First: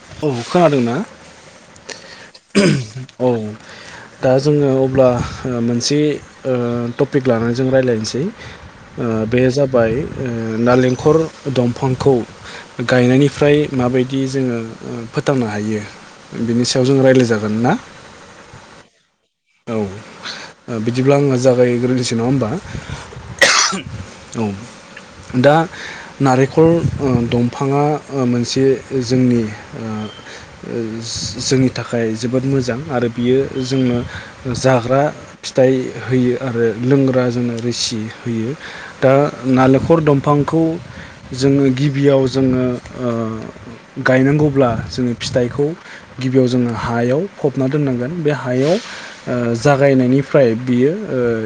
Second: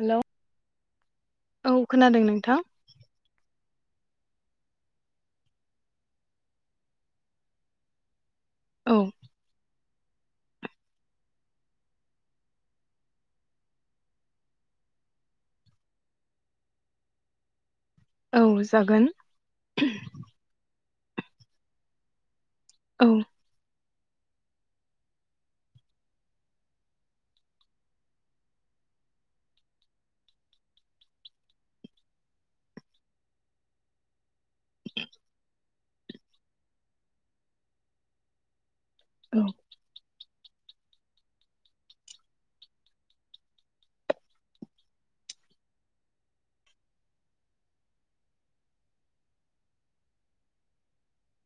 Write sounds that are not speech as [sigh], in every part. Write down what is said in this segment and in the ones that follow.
Hello औ खोनादों ना औ खोनादों नोंथां [unintelligible] औ दा जोङो अब्ला ओ मोनसे ओ टपिक लानानै जों रायलायनोसै औ ओ बे जाबाय ओ नालेंखर दंफांखौ गायनायनिफ्राय माबाय दि जोङो फोथांनो हायो बिनि सायाव जों रायलाय जागोन ना? औ जागोन। औ ओब बिदिब्ला आङो जागाय ग्रोनोसै नङा होमबा? औ औ दा नारेंखल दंफाङा मोनसे जोंनि जोंनि थाखाय जोबोद मोजां आरो बियो जोंनो जाग्रा फिथाइ होयो आरो लोंग्रा जोंनो रोसि होयो। दा औ नालेंखर दं फांखौ जोङो गिबियाव जोङो ओ गायनांगौब्ला जोङो फिथाइखौ गिबियाव जोङो हायाव फबना दोननांगोन बे हायाव ओ जागायनायनिफ्राय बियो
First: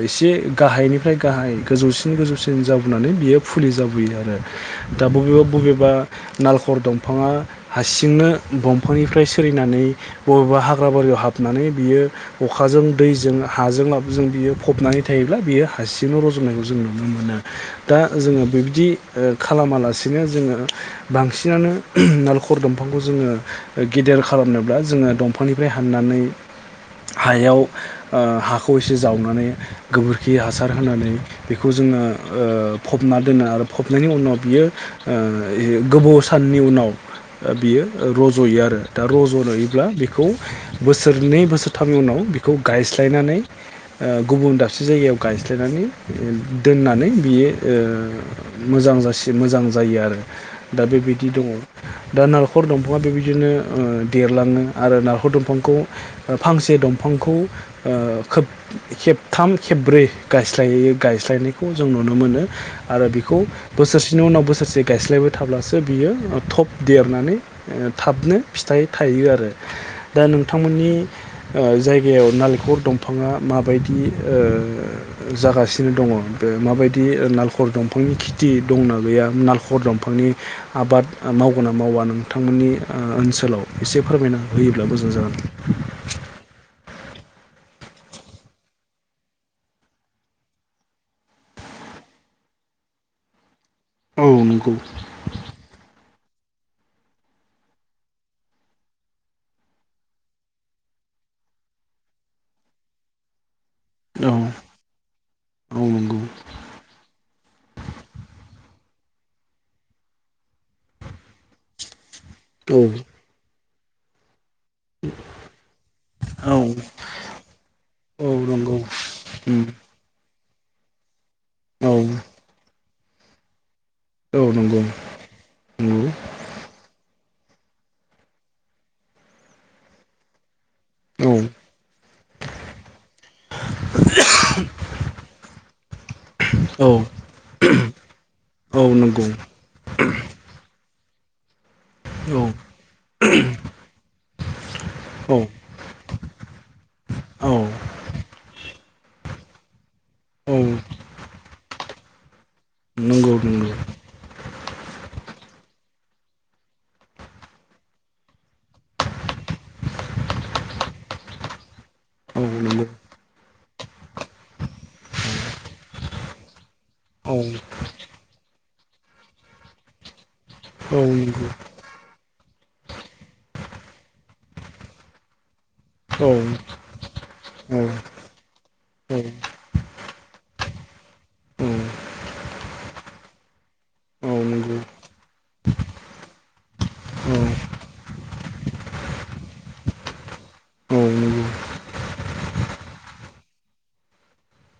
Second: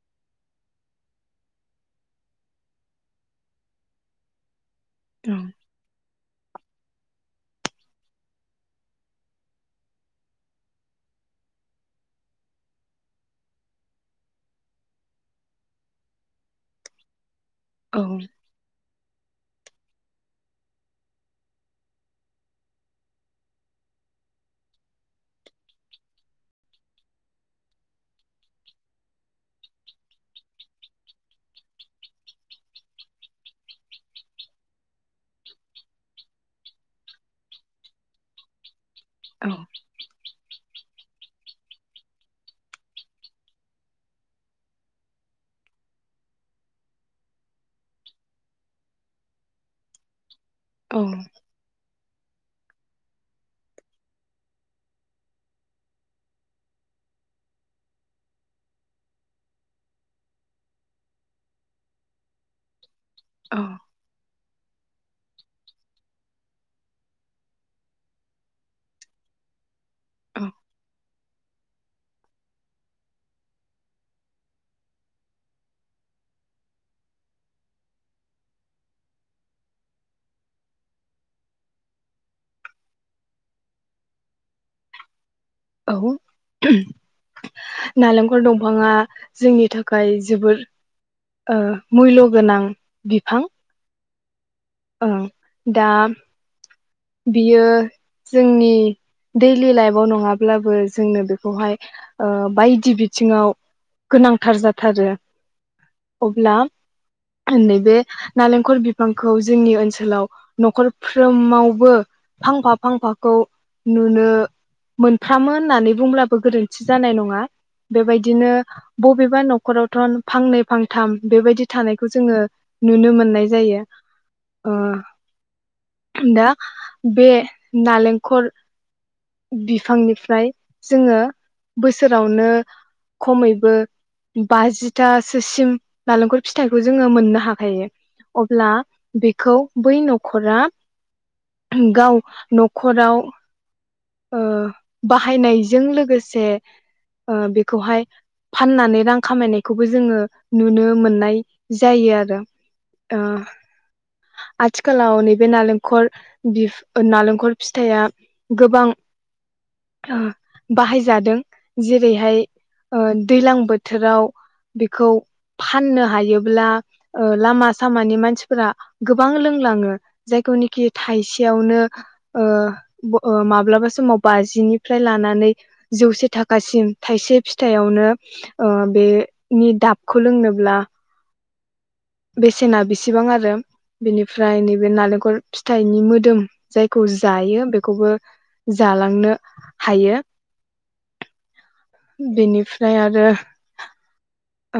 एसे गाहायनिफ्राय गाहाय गोजौसिन गोजौसिन जाबोनानै बियो फुलि जाबोयो आरो दा औ बबेबा बबेबा नालेखर दंफाङा हारसिंनो दंफांनिफ्राय सिरिनानै बबेबा हाग्रा बारियाव हाबनानै बियो अखाजों दैजों हाजों लाबजों बियो फबनानै थायोब्ला बियो हारसिंनो रज'नायखौ जों नुनो मोनो। दा जोङो बेबायदि ओ खालामालासिनो जोङो बांसिनानो नालेखर दंफांखौ जोङो गेदेर खालामनोब्ला जोङो दंफांनिफ्राय हाननानै हायाव ओ हाखौ एसे जावनानै गोबोरखि हासार होनानै बेखौ जोङो ओ फबना दोनो आरो फबनायनि उनाव बियो ओ गोबौ साननि उनाव बियो रज'यो आरो दा रज'योब्ला बेखौ बोसोरनै बोसोर थामनि उनाव बिखौ गायस्लायनानै ओ गुबुन दाबसे जायगायाव गायस्लायनानै दोननानै बियो ओ मोजां जासि मोजां जायो आरो। दा औ बेबायदि दङ। दा नालेंखर दंफाङा बेबायदिनो देरलाङो आरो नालखर दंफांखौ फांसे दंफांखौ ओ खोब खेबथाम खेबब्रै गायस्लाय गायस्लायनायखौ जों नुनो मोनो। आरो बेखौ बोसोरसेनि उनाव बोसोरसे जे गायस्लायबाय थाब्लासो बियो थब देरनानै थाबनो फिथाइ थायो आरो दा औ नोंथांमोननि ओ जायगायाव नालेखर दंफाङा माबायदि ओ जागासिनो दङ बे माबायदि नालेखर दंफांनि खेथि दंना गैया नालेखर दंफांनि आबाद मावगोन ना मावा नोंथांमोननि ओ ओनसोलाव एसे फोरमायना होयोब्ला मोजां जागोन औ नालेंखर दंफाङा जोंनि थाखाय जोबोर ओ मुल्य गोनां बिफां। औ नोंगौ। ओं दा बियो जोंनि दैयलि लाइफआव नङाब्लाबो जोंनो बेखौहाय ओ बायदि बिथिङाव औ गोनांथार जाथारो अब्ला नैबे नालेंखर बिफांखौ जोंनि ओनसोलाव न'खरफ्रोमावबो फांफा औ नंगौ औ फांफाखौ नुनो मोनफ्रामो होननानै बुंब्लाबो गोरोन्थि जानाय नङा औ बेबायदिनो नंगौ बबेबा उम न'खरावथ' फांनै फांथाम बेबायदि औ थानायखौ जोङो नुनो मोननाय जायो। औ ओ नंगौ नंगौ दा बे नालेंखर बिफांनिफ्राय जोङो औ बोसोरावनो खमैबो बाजिथासोसिम नालेंखर फिथाइखौ जोङो मोननो हागोन हायो अब्ला औ नंगौ बेखौ बै न' खरा गाव औ न'खराव ओ औ बाहायनायजों लोगोसे जे ओ औ बेखौहाय फाननानै रां खामायनायखौबो जोङो औ नुनो मोननाय जायो आरो ओ नंगौ नंगौ आथिखालाव नैबे नालेंखर बिफ नालेंखर फिथाइआ गोबां ओ बाहायजादों जेरैहाय औ नंगौ ओ दैलां बोथोराव बेखौ फाननो हायोब्ला औ ओ लामा सामानि मानसिफोरा गोबां लोंलाङो जायखौनिखि नंगौ थाइसेयावनो ओ ओ माब्लाबा समाव बाजिनिफ्राय लानानै औ जौसे थाखासिम थायसे फिथाइयावनो औ ओ बेनि दाबखौ लोंनोब्ला औ बेसेना बेसेबां आरो औ बेनिफ्राय नंगौ नैबे नालेंखल फिथाइनि मोदोम जायखौ औ जायो बेखौबो जालांनो हायो औ नंगौ बेनिफ्राय आरो ओ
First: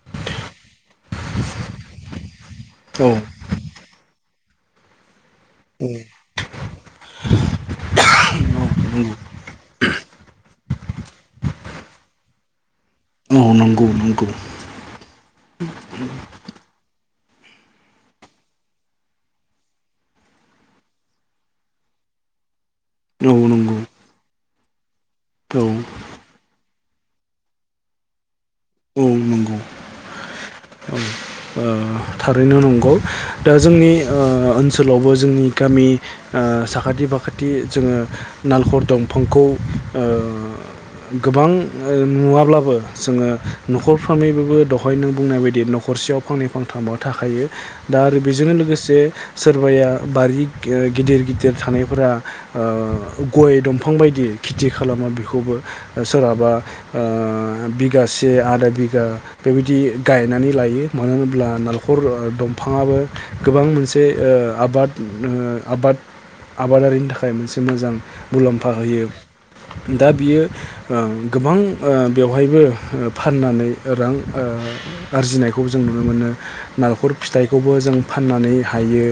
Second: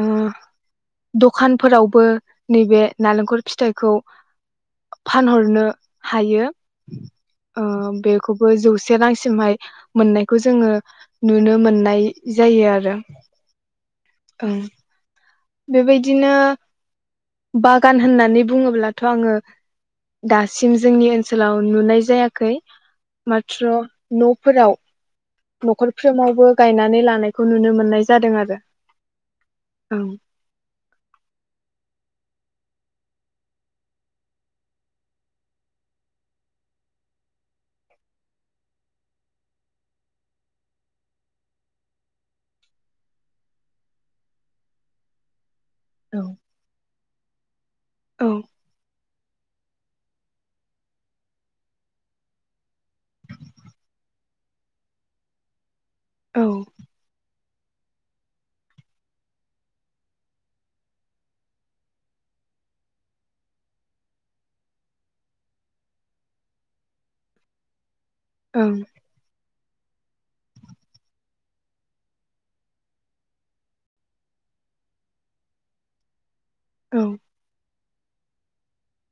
दखानफोरावबो नैबे औ नालेंखर फिथाइखौ फानहरनो हायो ओ बेखौबो जौसे रांसिमहाय मोननायखौ जोङो नुनो मोननाय जायो आरो ‌। औ नंगौ नंगौ ओं। बेबायदिनो बागान होननानै बुङोब्लाथ' आङो दासिम जोंनि ओनसोलाव नुनाय जायाखै। औ मात्र नंगौ न'फोराव औ न'खरफ्रोमावबो गायनानै लानायखौ नुनो मोननाय जादों आरो। औ नंगौ ओ थारैनो नंगौ दा जोंनि ओ ओनसोलावबो जोंनि गामि ओ साखाथि फाखाथि जोङो नालेखर दंफांखौ ओ गोबां नुवाब्लाबो जोङो न'खरफ्रामैबाबो दहाय नों बुंनाय बायदि न खरसेयाव औ फांनै फां थाखायो दा आरो बेजोंनो औ लोगोसे सोरबाया बारि गिदिर गिदिर थानायफोरा ओ गय दंफां बायदि खेथि खालामो बेखौबो सोरहाबा औ ओ बिगासे आधा बिगा बेबायदि गायनानै लायो मानो होनब्ला नालेखर दंफाङाबो गोबां मोनसे आबाद आबाद आबादारिनि थाखाय मोनसे मोजां मुलाम्फा होयो। दा बियो गोबां बेवहायबो फाननानै रां ओ आरजिनायखौ जों नुनो मोनो। ओं नालेखर फिथाइखौबो जो जों फाननानै हायो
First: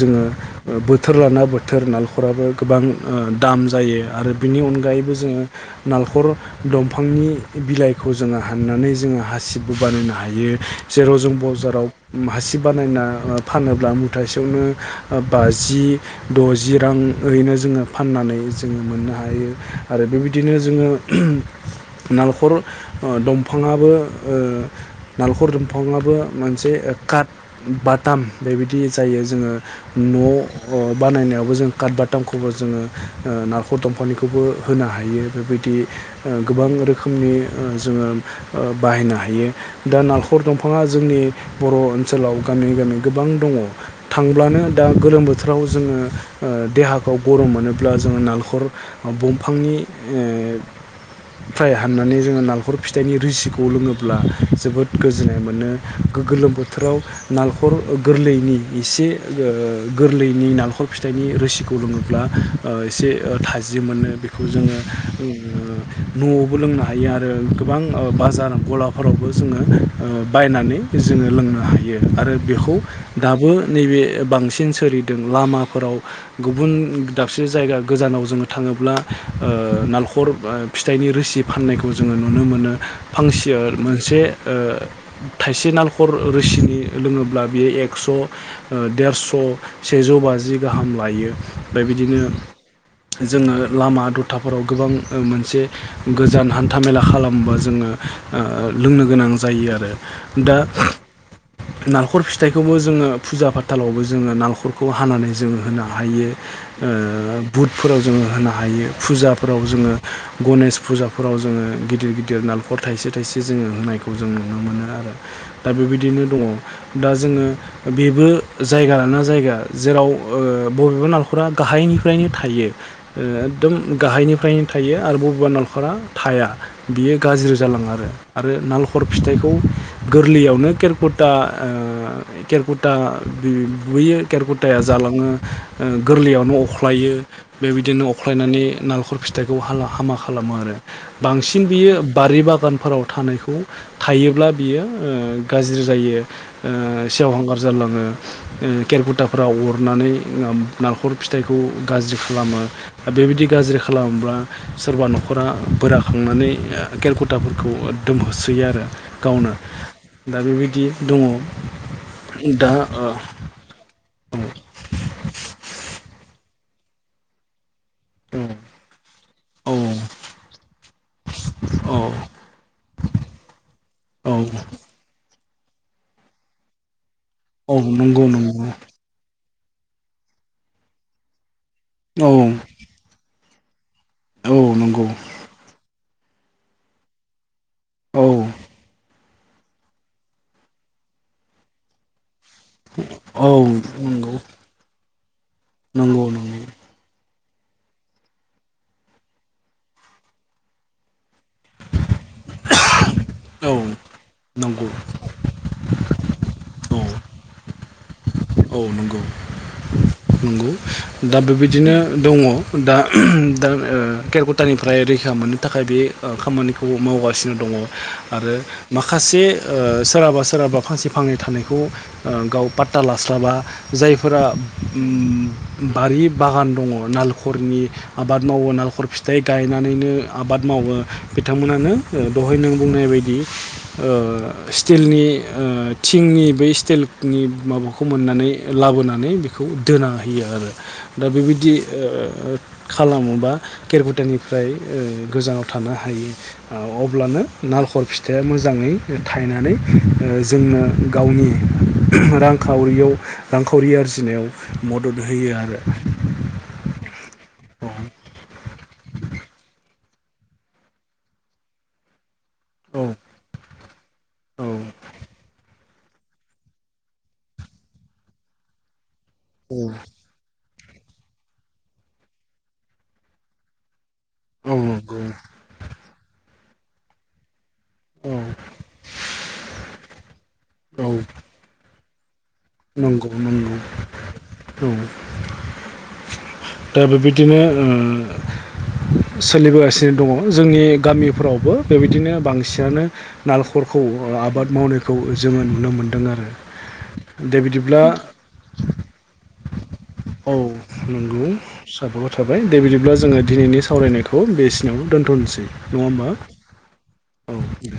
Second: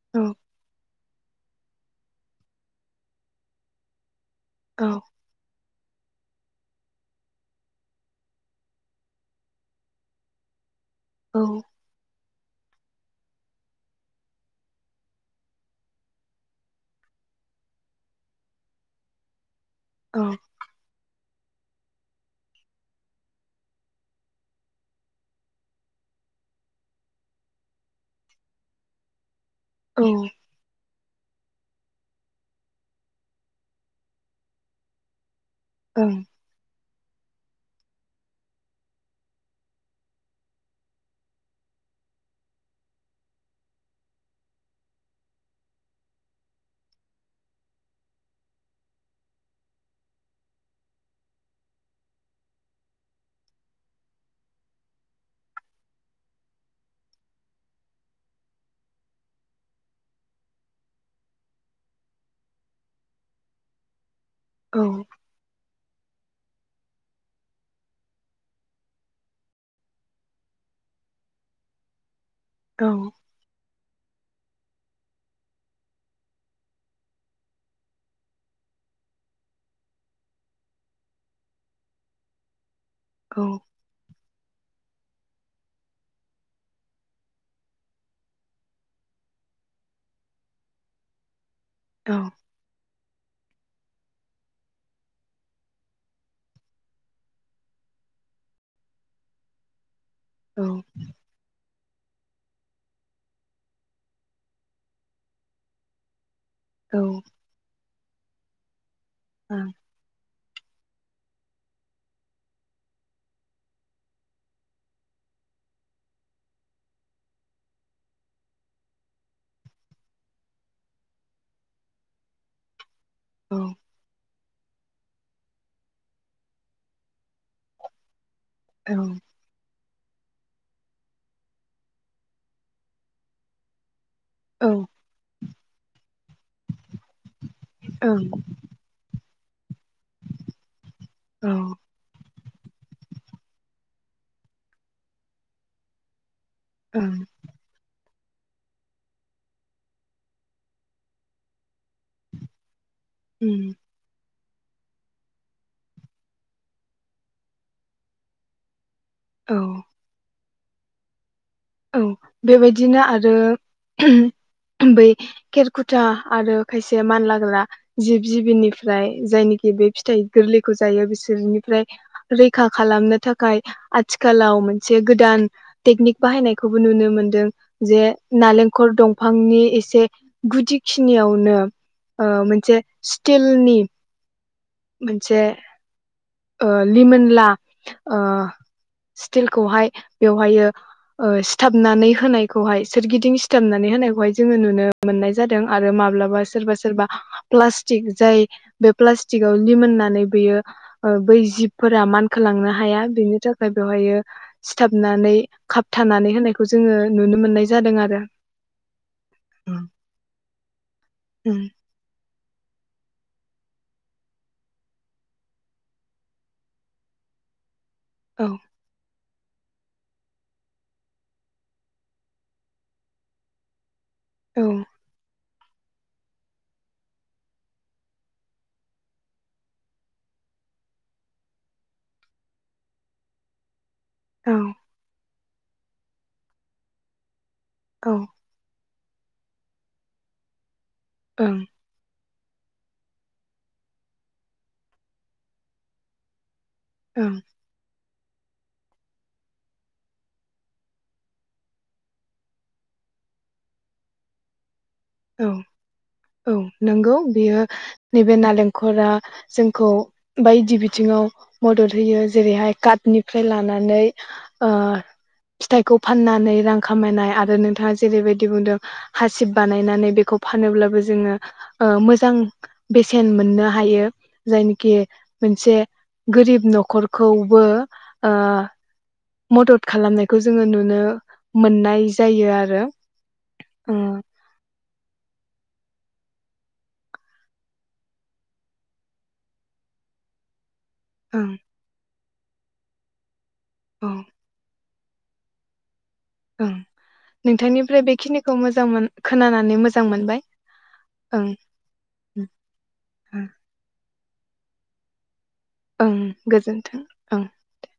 जोंङो औ ओ बोथोर लाना बोथोर नालेखराबो गोबां दाम जायो आरो बिनि औ अनगायैबो जोङो नालेखर दंफांनि बिलाइखौ जोंङो हाननानै जोंङो हासिबबो बानायनो हायो जेर औ बजाराव माहासि बानायना फानोब्ला मुथासेयावनो बाजि दजि रां ओरैनो जोङो फाननानै जोङो मोननो हायो। आरो औ बेबायदिनो जोङो नालेखर दंफाङाबो ओ नालखर दंफाङाबो मोनसे काट बटाम बेबायदि जायो जोङो औ न' ओ बानायनायावबो जों काटबा दामखौबो जोङो नाखर दंफांनिखौबो होनो हायो बेबायदि दि ओं गोबां रोखोमनि जोङो ओ बाहायनो हायो दा नालेखर दंफाङा जो जोंनि बर' ओनसोलाव गानै गानै गोबां दङ थांब्लानो दा गोलोम बोथोराव जोङो देहाखौ गरम मोनोब्ला जोङो नालखर दंफांनिफ्रायाय हाननानै जोङो नालखर फिथाइनि रिसिखौ लोङोब्ला जोबोद गोजोननाय मोनो गोलोम बोथोराव नालखर गोरलैनि एसे गोरलैनि नालखर फिथाइनि रोसिखौ लोङोब्ला एसे थाजिम मोनो बे खौ जोङो औ ओ न'आवबो लोंनो हायो आरो गोबां बाजार गलाफोरावबो जोङो ओ बायनानै जोङो लोंनो हायो आरो। बेखौ दाबो नैबे बांसिन सोलिदों लामाफोराव गुबुन दाबसे जायगा गोजानाव जोङो थाङोब्ला नालखर फिथाइनि रोसि फाननायखौ जोङो नुनो मोनो औ फांसियार मोनसे ओ [inaudible] थाइसे नालखर रोसिनि लोङोब्ला बियो एक्स' देरस' सेजौ बाजि गाहाम लायो ओमफ्राय बिदिनो औ जोङो लामा दथाफोराव गोबां मोनसे गोजान हान्था मेला खालामोबा जोङो लोंनो गोनां जायो आरो। दा औ नालखर फि फिथाइखौबो जोङो फुजा फाथालावबो जोङो नालखरखौ हानानै जोङो होनो हायो। ओ औ बुटफोराव जोङो होना हायो। फुजाफोराव आं जोङो गनेश फुजाफोराव जोङो गिदिर गिदिर नालखर थाइसे थाइसे जोङो होनायखौ जों नुनो मोनो। आरो दा बेबायदिनो दङ' दा जोङो बेबो जायगा लाना जायगा जेराव ओ बबेबा नालखरा गाहायनिफ्रायनो थायो। ओ औ एकदम गाहायनिफ्रायनो थायो आरो बबेबा नालखरा थाया बियो गाज्रि जालाङो आरो। आरो औ नालखर फिथाइखौ। गोरलैयावनो केेरकुटा ओ केेरकुटा बि‌ बुयो। औ केेरकुटाया ओं जालाङो। गोरलैयावनो‌ अख्लायो। बेबायदिनो औ अख्लायनानै नालेंखर फिथ फिथाइखौ हाला हामा खालामो आरो। बांसिन ओं बियो बारि बाग बागानफोराव थानायखौ थायोब्ला बियो ओ गाज्रि जायो। ओ‌ सेवहांगार जालाङो। उम केेरकुटाफोरा अरनानै नालखर फिथाइखौ गाज्रि खालामो। आरो बेबायदि उम गाज्रि खालामोब्ला सोरबा न'खरा बोराखांनानै केेरकुटाफोरखौ एकदोम होसोयो आरो। गावनो। औ दा बेबायदि बिदि दङ' औ दा बेबायदिनो आरो [unintelligible] बै खेरखुथा आरो खायसे मानलाग्रा जिब ओ जिबिनिफ्राय जायनिखि बे फिथाइ गोरलैखौ जायो बिसोरनिफ्राय औ रैखा खालामनो थाखाय औ आथिखालाव मोनसे गोदान टेकनिक बाहायनाय खौबो नुनो मोन नों औ जे नंगौ नंगौ नालेंखर दंफांनि एसे गुदि खिनियावनो औ ओ मोनसे सित टिलनि औ नंगौ मोनसे ओ लिमोनला ओ औ स्टिलखौहाय बेवहायो ओ सिथाबनानै होनाय खौहाय सोरगिदिं औ सिथाबनानै नंगौ होनायखौहाय जोङो नुनो मोन्नाय जादों आरो नंगौ माब्लाबा सोरबा नंगौ सोरबा प्लास्टिक जाय बे प्लास लिगाव लिमोनानै बेयो ओ बै जिब फोरा खोलांनो हाया बेनि थाखाय औ बेवहायो नंगौ सिथाबनानै खाबथानानै होनायखौ जोङो औ नुनो मोननाय जादों आरो औ नंगौ उम नंगौ दा बेबायदिनो दङ। दा दा केेरकुटानिफ्राय रैखा मोननो थाखाय बे ओ खामानिखौ मावगासिनो दङ औ आरो माखासे खासे सोरहाबा सोरहाबा फांसे फांनै थानायखौ ओ गाव पाता ला [unintelligible] जायफोरा औ बारि बागान दङ नारेंखलनि आबाद मावो नारेंखल फिथाइ गायनानैनो आबाद मावो बिथांमोनानो दहाय नों बुंनाय बायदि औ ओ स्टिलनि ओ थिंनि बे स्टाइलनि माबा खौ मोननानै लाबोनांगौ मे बेखौ दोना होयो आरो दा ओं बेबायदि ओ खालामोबा केेरपुटानिफ्रायल ओ गोजानाव थानो हायो ओ ओं अब्लानो नालखर फिथाइा ओ मोजाङै थायनानै जोंनो गावनि रां रांखावरियाव रांखावरि आरजिनायाव मदद औ होयो आरो औ नंगौ बियो नैबे नालेंखरा जोंखौ बायदि बिथिङाव मदद होयो जेरैहाय औ काटनिफ्राय लानानै औ फिथाइ खौ फाननानै रां खामायनायनि आरो नोंथाङा जेरैबादि बुंदों बेखौ फानोब्ला जोङो मोजां बेसेन मोननो हायो औ जायनिखि मोनसे गोरिब न'खर नखरखौबो ओ औ मदद खालामनायखौ जोङो नुनो औ मोननाय जायो आरो नंगौ नंगौ ओ औ दा बेबायदिनो सोलिबोगासिनो दङ जोंनि ओं गामिफ्रावबो बेबायदिनो बांसिनानो नालेखरखौ औ आबाद मावनाय खौ जोङो नुनो मोन दों आरो। ओं दे बिदिब्ला नोंथांनिफ्राय बेखिनिखौ मोजां मोन खोना नानै मो औ नंगौ साबायखर थाबाय दे बिदिब्ला जोङो दिनैनि सावरायनायख खौ बेखिनियाव दोन्थ'नोसै। ओं गोजोन्थों ओं दे।